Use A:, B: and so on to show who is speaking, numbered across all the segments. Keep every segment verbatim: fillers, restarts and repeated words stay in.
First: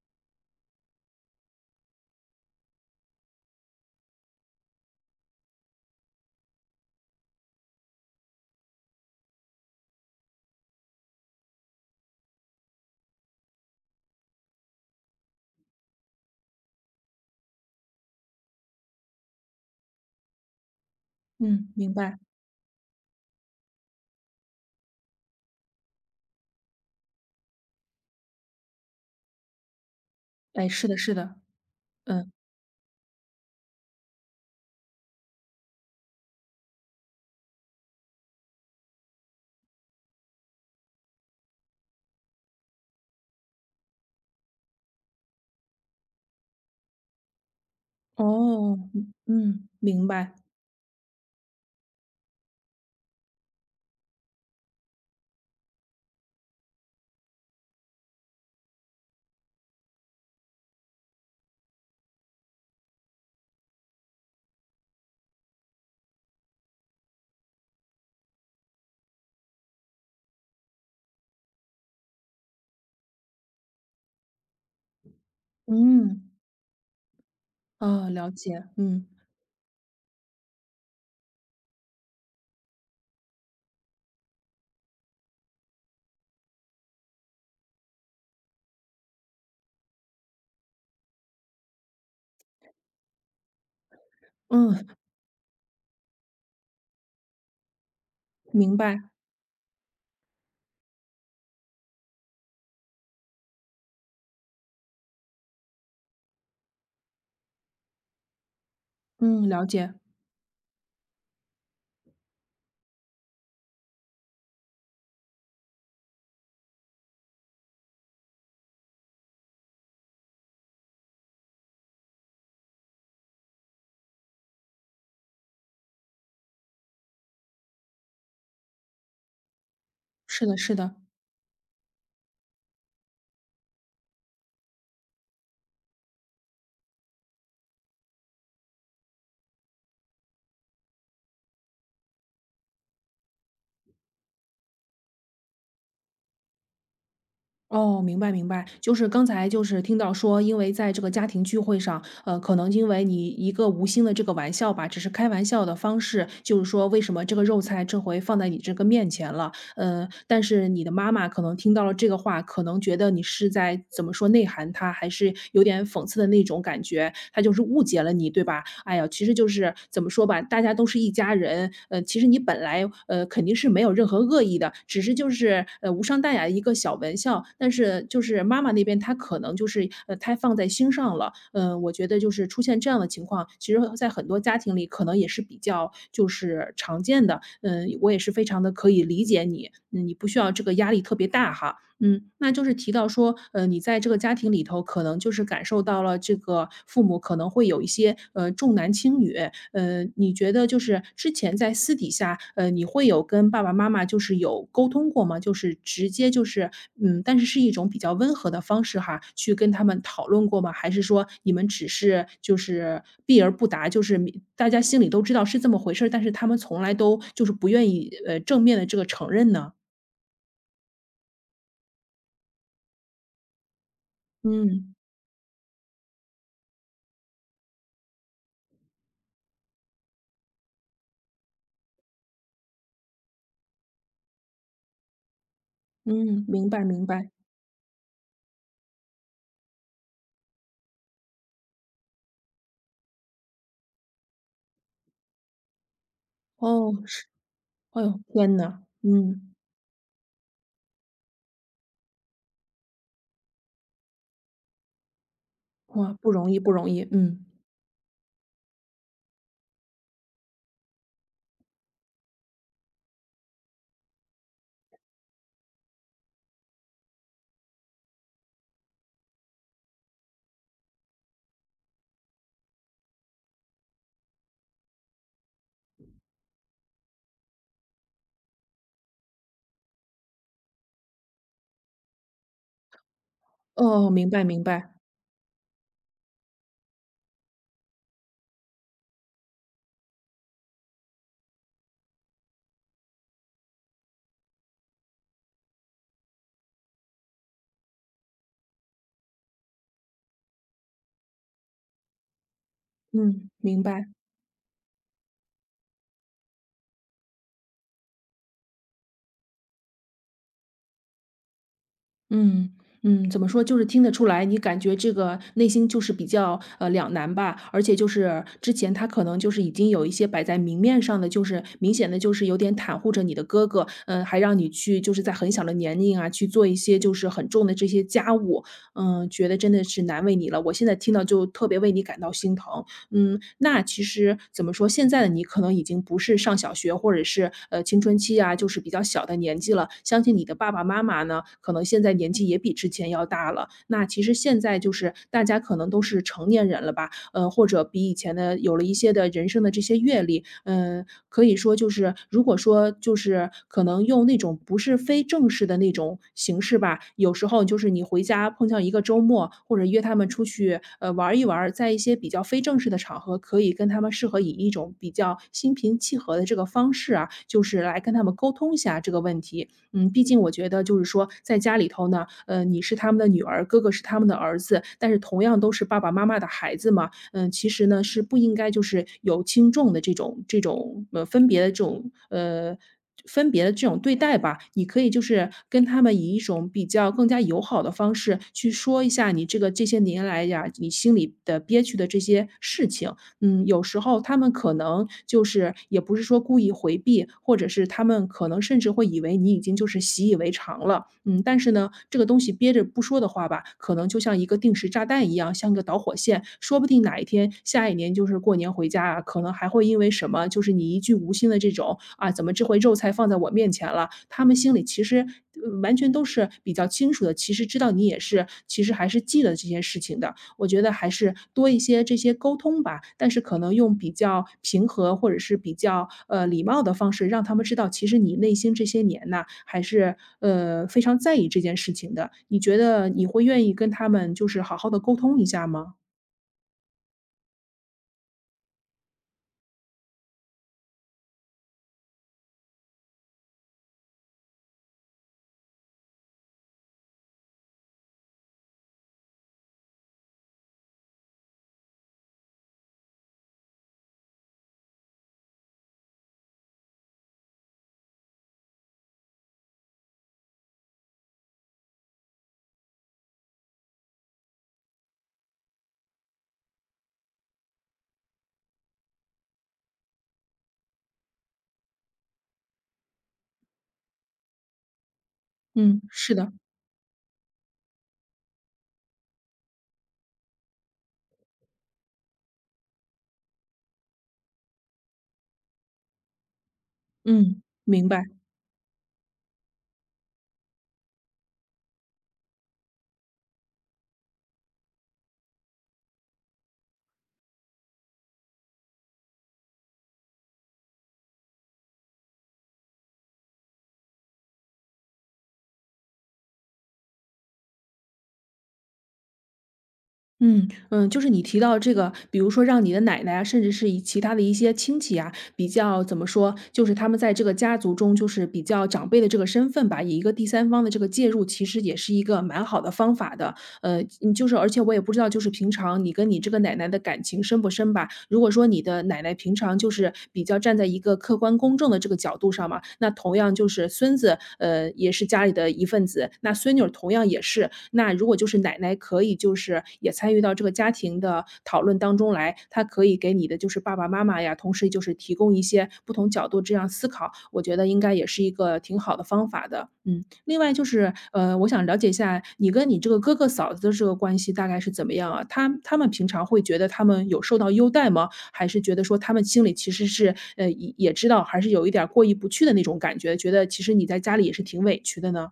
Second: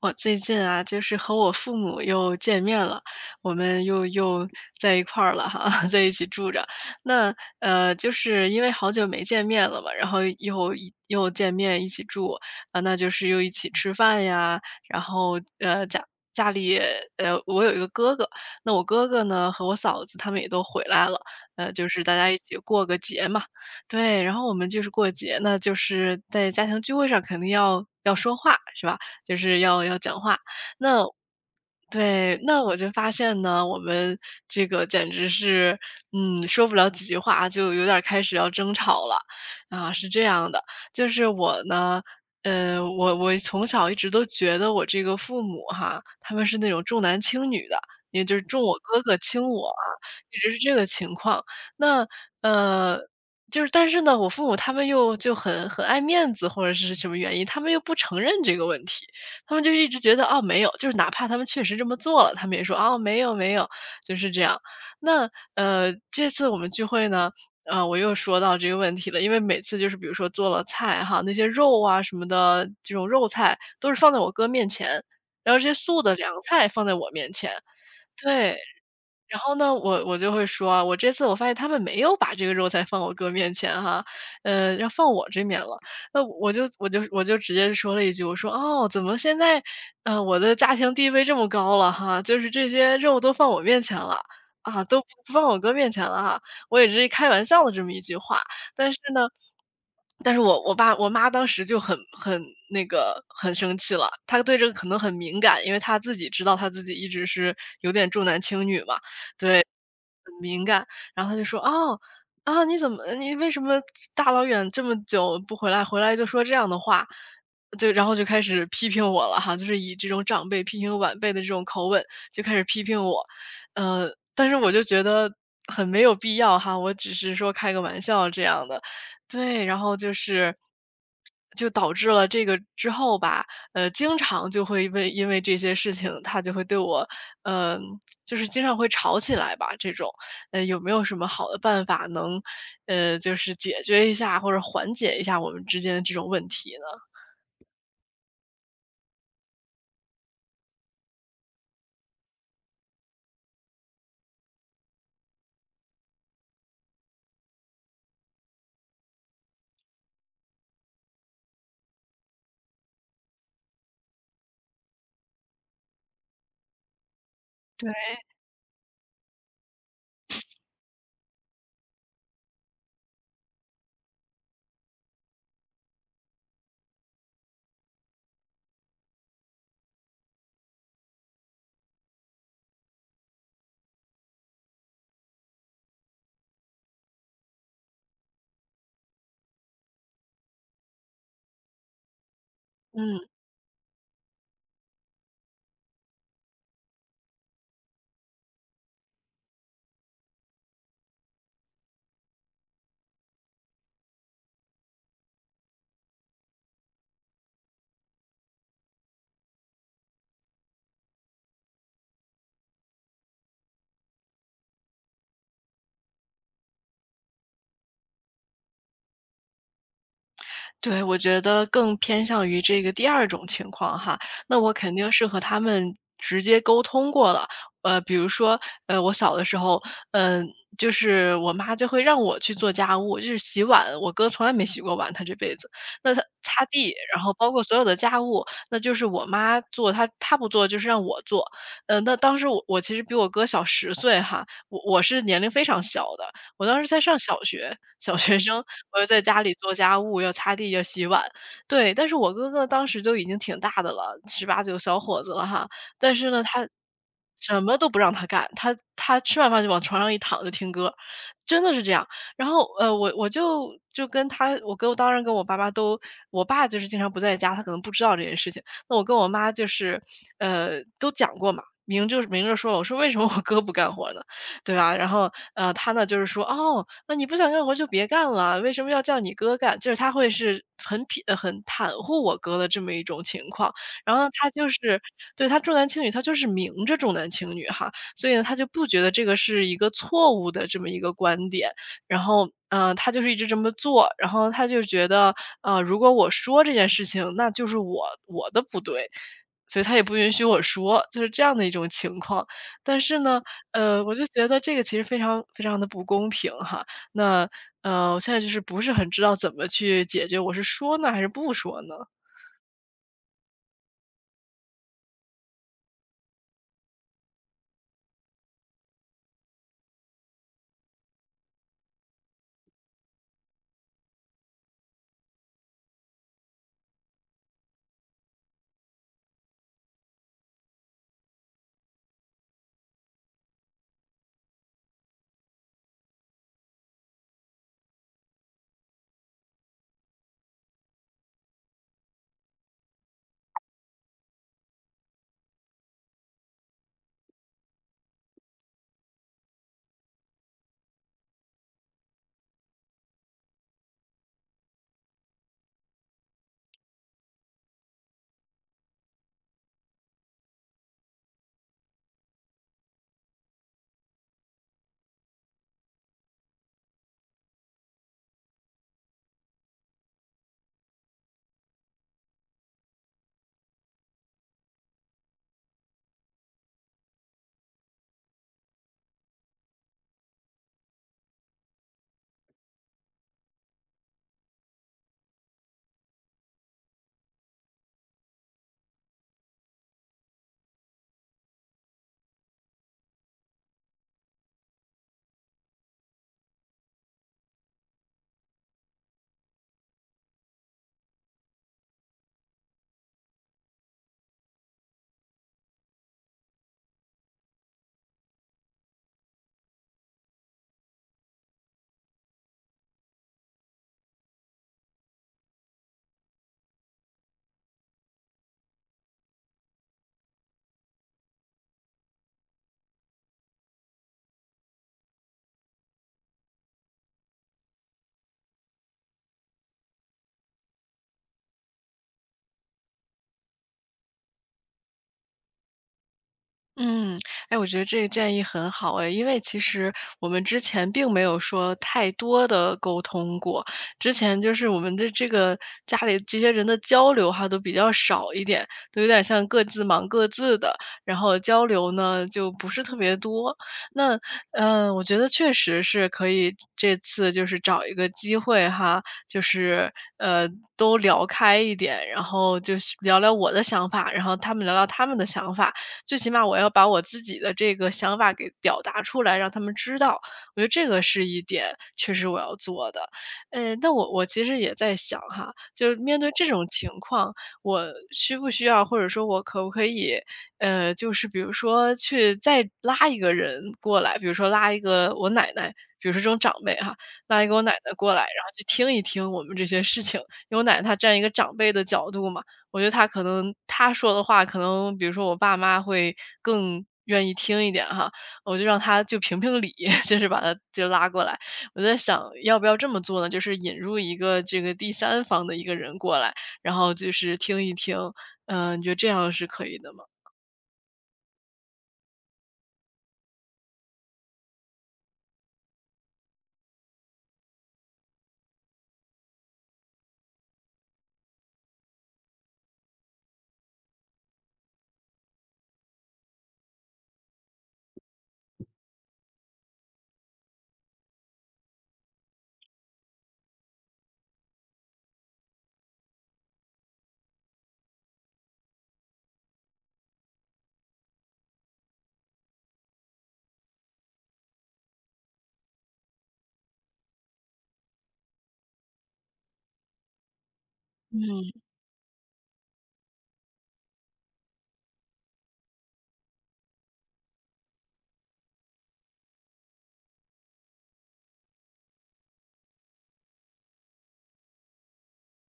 A: 我最近啊，就是和我父母又见面了，我们又又在一块儿了哈，在一起住着。那呃，就是因为好久没见面了嘛，然后又一又见面一起住啊，那就是又一起吃饭呀，然后呃家家里呃我有一个哥哥，那我哥哥呢和我嫂子他们也都回来了，呃，
B: 嗯，
A: 就
B: 明
A: 是大
B: 白。
A: 家一起过个节嘛。对，然后我们就是过节，那就是在家庭聚会上肯定要要说话，是吧？就是要要讲话。
B: 哎，是的
A: 那
B: 是的，嗯，
A: 对，那我就发现呢，我们这个简直是，嗯，说不了几句话就有点儿开始要争吵了，啊，是这样的，就是我呢，呃，我我从小一直都觉得我这个父母哈，他们是那种重男轻女的，也就是重
B: 哦，
A: 我哥
B: 嗯
A: 哥轻我
B: 嗯
A: 啊，
B: 明白，
A: 一直是这个情况。那呃，就是但是呢，我父母他们又就很很爱面子或者是什么原因，他们又不承认这个问题。他们就一直觉得，哦，没有，就是哪怕他们确实这么做了，他们也说，哦，没有没有，就是这样。那，呃，这次我们聚会呢，呃，我又说到这个问题了，因为每次就是比如说做了菜哈，那些肉啊什么的，这种肉菜都是放在我哥面前，然后这些素的
B: 嗯，
A: 凉菜放在我面前，
B: 啊，了
A: 对。
B: 解，嗯，
A: 然后呢，我我就会说啊，我这次我发现他们没有把这个肉菜放我哥面前哈，呃，要放我这面了。那我就我就我就直接说了一句，我说哦，怎么现在，呃，我的家庭地位这么高了哈，就是这些肉都放我面前了。啊，
B: 嗯，
A: 都不放我哥面前了哈，我也只是开玩笑的这么一句话，
B: 明
A: 但是
B: 白，
A: 呢，但是我我爸我妈当时就很很那个很生气了，她对这个可能很敏感，因为她自己知道她自己一直是有点重男轻女嘛，
B: 嗯，
A: 对，
B: 了解，
A: 站然后他就说："哦，啊，你怎么你为什么大老远这么久不回来，回来就说这样的话？"就然后就开始批评我了哈，就是以这种长辈批评晚辈的这种口吻，就开始批评我。呃，但是我就觉得很没有必要哈，我只是说开个玩笑这样的。对，然后就
B: 是
A: 是
B: 的是的。
A: 就导致了这个之后吧，呃，经常就会为因为这些事情，他就会对我，呃，就是经常会吵起来吧，这种。呃，有没有什么好的办法能，呃，就是解决一下或者缓解一下我们之间的这种问题呢？
B: 哦，明白明白，就是刚才就是听到说，因为在这个家庭聚会上，呃，可能因为你一个无心的这个玩笑吧，只是开玩笑的方式，就是说为什么这个肉菜这回放在你这个面前了，呃，但是你的妈妈可能听到了这个话，可能觉得你是在怎么说内涵她，还是有点讽刺的那种感觉，她就是误解了你，对吧？哎呀，其实就是怎么说吧，大家都是一家人，呃，其实你本来呃肯定是没有任何恶意的，只是就是是呃，无伤大雅的一个小玩笑，但是就是妈妈那边她可能就是，呃，太放在心上了。嗯，我觉得就是出现这样的情况，其实在很多家庭里可能也是比较就是常见的，嗯，我也是非常的可以理解你，嗯，你不需要这个压力特别大哈。嗯，那就是提到
A: 嗯。
B: 说，呃，你在这个家庭里头，可能就是感受到了这个父母可能会有一些呃重男轻女，呃，你觉得就是之前在私底下，呃，你会有跟爸爸妈妈就是有沟通过吗？就是直接就是，嗯，但是是一种比较温和的方式哈，去跟他们讨论过吗？还是说你们只是就是避而不答，就是你大家心里都知道是这么回事儿，但是他们从来都就是不愿意呃正面的这个承认呢？
A: 对，我觉得更偏向于这个第二种情况哈，那我肯
B: 嗯
A: 定是和他们直接沟通过了。呃，比如说，呃，我小的时候，嗯，就是我妈就会让我去做家务，就是洗碗，我哥从来没洗过碗，他这辈子。那他
B: 嗯，
A: 擦
B: 明白
A: 地，
B: 明
A: 然后
B: 白。
A: 包括所有的家务，那就是我妈做，她她不做就是让我做。呃，那当时我我其实比我哥小十岁哈，我我是年龄非常小的，我当时才
B: 哦，
A: 上
B: 是，
A: 小学，
B: 哎
A: 小
B: 呦，
A: 学
B: 天
A: 生，
B: 呐，
A: 我就在家
B: 嗯，
A: 里做家务，要擦地，要洗碗。对，但是我哥哥当时就已经挺大的了，十八九小伙子了哈，但
B: 哇，
A: 是
B: 不
A: 呢，
B: 容易
A: 他
B: 不容易，嗯，
A: 什么都不让他干，他他吃完饭就往床上一躺就听歌，真的是这样。然后，呃，我我就就跟他我哥，当然跟我爸妈都，我爸就是经常不在家，他可能不知道这件事情，那我跟我妈就是，呃，都讲过嘛，明就是明着说了，我说为什么我哥不干活呢？对吧？然后，呃，他呢就是说，哦，那你不想干活就别干了，为什么要叫你哥干？就是他会是很匹呃，很袒护我哥的这么一种情况。
B: 哦，
A: 然后呢
B: 明白
A: 他
B: 明
A: 就
B: 白，
A: 是，对，他重男轻女，他就是明着重男轻女哈，所以呢，他就不觉得这个是一个错误的这么一个观点。然后，呃，他就是一直这么做，然后他就觉得，呃，如果我说这件事情，那就是我我的不对，所以他也不允许我说，就是这样的一种情况。但是呢，
B: 嗯，明
A: 呃，
B: 白。
A: 我就觉得这个其实非常非常的不公平哈。那，呃，我现在就是不是很知道怎么去解决，我是说呢还是不说呢？
B: 嗯嗯，怎么说，就是听得出来，你感觉这个内心就是比较呃两难吧。而且就是之前他可能就是已经有一些摆在明面上的，就是明显的就是有点袒护着你的哥哥，嗯，还让你去就是在很小的年龄啊去做一些就是很重的这些家务，嗯，觉得真的是难为你了。我现在听到就特别为你感到心疼。嗯，那其实怎么说，现在的你可能已经不是上小学或者是呃青春期啊，就是比较小的年纪了。相信你的爸爸妈妈呢，可能现在年纪也比之前要大了。那其实现在就是大家可能都是成年人了吧，呃，或者比以前的有了一些的人生的这些阅历，嗯，可以说就是如果说就是可能用那种不是非正式的那种形式吧，有时候就是你回家碰上一个周末，或者约他们出去呃玩儿一玩儿，在一些比较非正式的场合，可以跟他们适合以一种比较心平气和的这个方式啊，就是来跟他们沟通一下这个问题，嗯，毕竟我觉得就是说在家里头呢，呃，你是他们的女儿，哥哥是他们的儿子，但是同样都是爸爸妈妈的孩子嘛，嗯，其实呢是不应该就是有轻重的这种这种呃分别的这种呃。分别的这种对待吧，你可以就是跟他们以一种比较更加友好的方式去说一下你这个这些年来呀，你心里的憋屈的这些事情，嗯，有时候他们可能就是也不是说故意回避，或者是他们可能甚至会以为你已经就是习以为常了。嗯，但是呢，这个东西憋着不说的话吧，可能就像一个定时炸弹一样，像一个导火线，说不定哪一天下一年就是过年回家啊，可能还会因为什么，就是你一句无心的这种啊，怎么这回肉菜放在我面前了？他们心里其实。呃完全都是比较清楚的，其实知道你也是，其实还是记得这些事情的，我觉得还是多一些这些沟通吧，但是可能用比较平和或者是比较，呃，礼貌的方式让他们知道，其实你内心这些年呐，还是，呃，非常在意这件事情的。你觉得你会愿意跟他们就是好好的沟通一下吗？
A: 嗯，哎，我觉得这个建议很好哎，因为其实我们之前并没有说太多的沟通过，之前就是我们的这个家里这些人的交流哈都比较少一点，都有点像各自忙各自的，然后交流呢就不是特别多。那嗯、呃我觉得确实是可以这次就是找一个机会哈，就是呃都聊开一点，然后就是聊聊我的想法，然后他们聊聊他们的想法。最起码我要把我自己的这个想法给表达出来，让他们知道。我觉得这个是一点确实我要做的。嗯，那我我其实也在想哈，就是
B: 嗯，
A: 面对
B: 是
A: 这
B: 的，
A: 种情况，我需不需要，或者说我可不可以，呃，就是比如说去再拉一个人过来，比如说拉一个我奶奶，比如说这种长辈哈，拉一个我
B: 嗯，
A: 奶奶
B: 明
A: 过来，
B: 白。
A: 然后去听一听我们这些事情，因为我奶奶她站一个长辈的角度嘛，我觉得他可能他说的话，可能比如说我爸妈会更愿意听一点哈，我就让他就评评理，就是把他就拉过来。我在想要不要这么做呢？就是引入一个这个第三方的一个人过来，然后就是听一听，嗯、你觉得这样是可以的吗？
B: 嗯嗯，就是你提到这个，比如说让你的奶奶啊，甚至是以其他的一些亲戚啊，比较怎么说，就是他们在这个家族中，就是比较长辈的这个身份吧，以一个第三方的这个介入，其实也是一个蛮好的方法的。呃，你就是而且我也不知道，就是平常你跟你这个奶奶的感情深不深吧。如果说你的奶奶平常就是比较站在一个客观公正的这个角度上嘛，那同样就是孙子，呃，也是家里的一份子，那孙女儿同样也是。那如果就是奶奶可以就是也参与到这个家庭的讨论当中来，她可以给你的就是爸爸妈妈呀同时就是提供一些不同角度这样思考，我觉得应该也是一个挺好的方法的。嗯，另外就是，
A: 嗯。
B: 呃，我想了解一下你跟你这个哥哥嫂子的这个关系大概是怎么样啊？他他们平常会觉得他们有受到优待吗？还是觉得说他们心里其实是，呃，也也知道还是有一点儿过意不去的那种感觉，觉得其实你在家里也是挺委屈的呢？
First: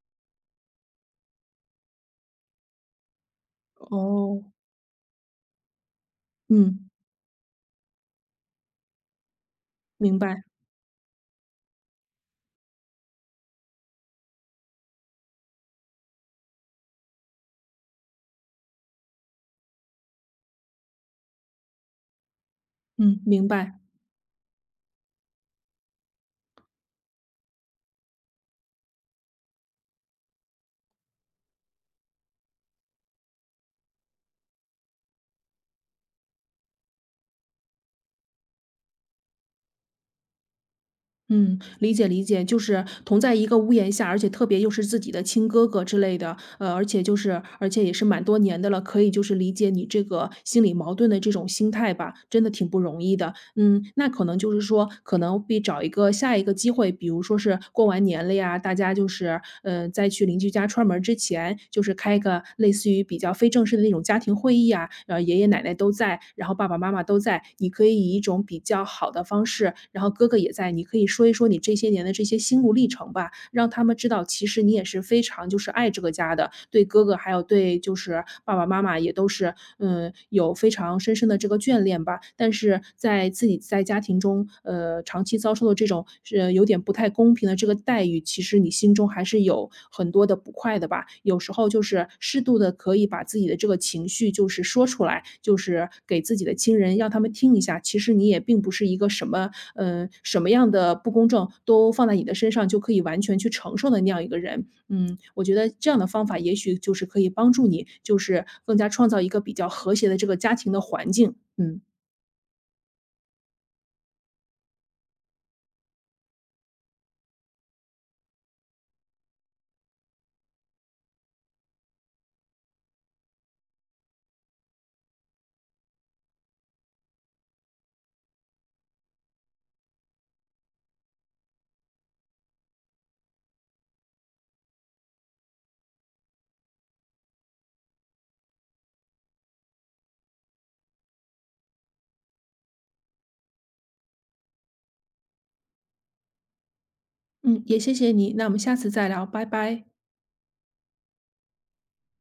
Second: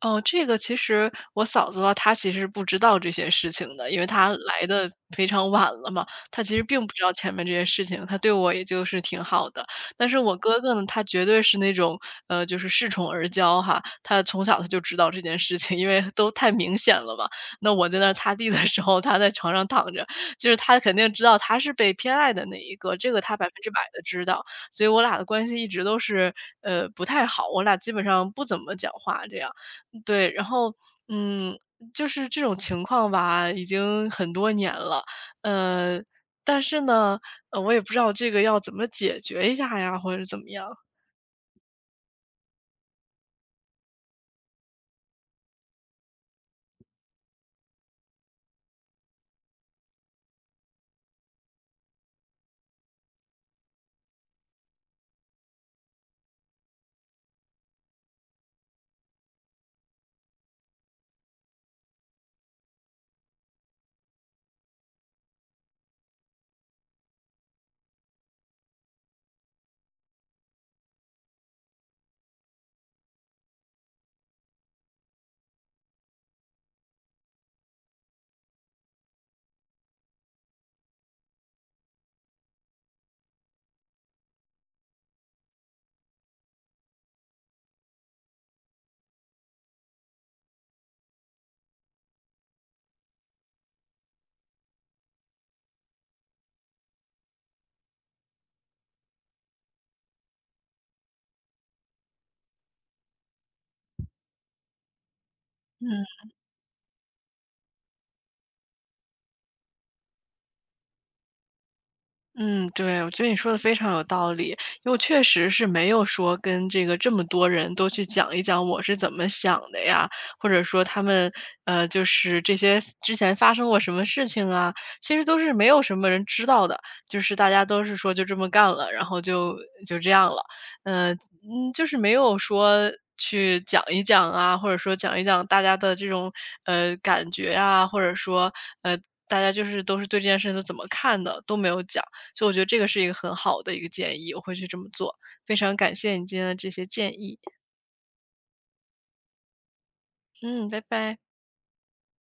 A: 哦，这个其实我嫂子吧，她其实不知道这些事情的，因为她
B: 哦。
A: 来的非常晚了嘛，她其实并
B: 嗯，
A: 不知道前面这些事情，她对我也就是挺好的。但是
B: 明
A: 我
B: 白，
A: 哥哥呢，他绝对是那种，呃，就是恃宠而骄哈，他从小他就知道这件事情，因为都太明显了嘛。那我在那儿擦地的时候，他在床上躺着，就是他肯定知道他是被偏爱的那一个，这个
B: 嗯，
A: 他百
B: 明
A: 分之
B: 白。
A: 百的知道。所以我俩的关系一直都是，呃，不太好，我俩基本上不怎么讲话这样。对，然后，嗯，就是这种情况吧，已经很多年了，呃，但是呢，呃，我也不知道这个要怎么解决一下呀，或者怎么样，
B: 嗯，理解理解，就是同在一个屋檐下，而且特别又是自己的亲哥哥之类的，呃，而且就是而且也是蛮多年的了，可以就是理解你这个心理矛盾的这种心态吧，真的挺不容易的。嗯，那可能就是说，可能会找一个下一个机会，比如说是过完年了呀，大家就是，呃，在去邻居家串门儿之前，就是开个类似于比较非正式的那种家庭会议啊，呃，爷爷奶奶都在，然后爸爸妈妈都在，你可以以一种比较好的方式，然后哥哥也在，你可以说一说你这些年的这些心路历程吧，让他们知道，其实你也是非常就是爱这个家的，对哥哥还有对就是爸爸妈妈也都是，嗯，有非常深深的这个眷恋吧。但是在自己在家庭中，呃，长期遭受的这种是有点不太公平的这个待遇，其实你心中还是有很多的不快的吧。有时候就是适度的，可以把自己的这个情绪就是说出来，就是给自己的亲人让他们听一下，其实你也并不是一个什么嗯什么样的不公正都放在你的身上就可以完全去承受的那样一个人。嗯，我觉得这样的
A: 嗯。
B: 方法也许就是可以帮助你，就是更加创造一个比较和谐的这个家庭的环境。嗯，
A: 嗯，对，我觉得你说的非常有道理。因为我确实是没有说跟这个这么多人都去讲一讲我是怎么想的呀，或者说他们，呃，就是这些之前发生过什么事情啊，其实都是没有什么人知道的，就是大家都是说就这么干了，然后就就这样了。呃，嗯，就是没有说去讲一讲啊，或者说讲一讲大家的这种，呃，感觉啊，或者说，呃，大家就是都是对这件事情是怎么看的，都没有讲。所以我觉得这个是一个很好的一个建议，我会去这么做。非常感谢你今天的这些建议，
B: 嗯，也谢谢你，那我们下次再聊，拜拜。
A: 嗯，拜拜。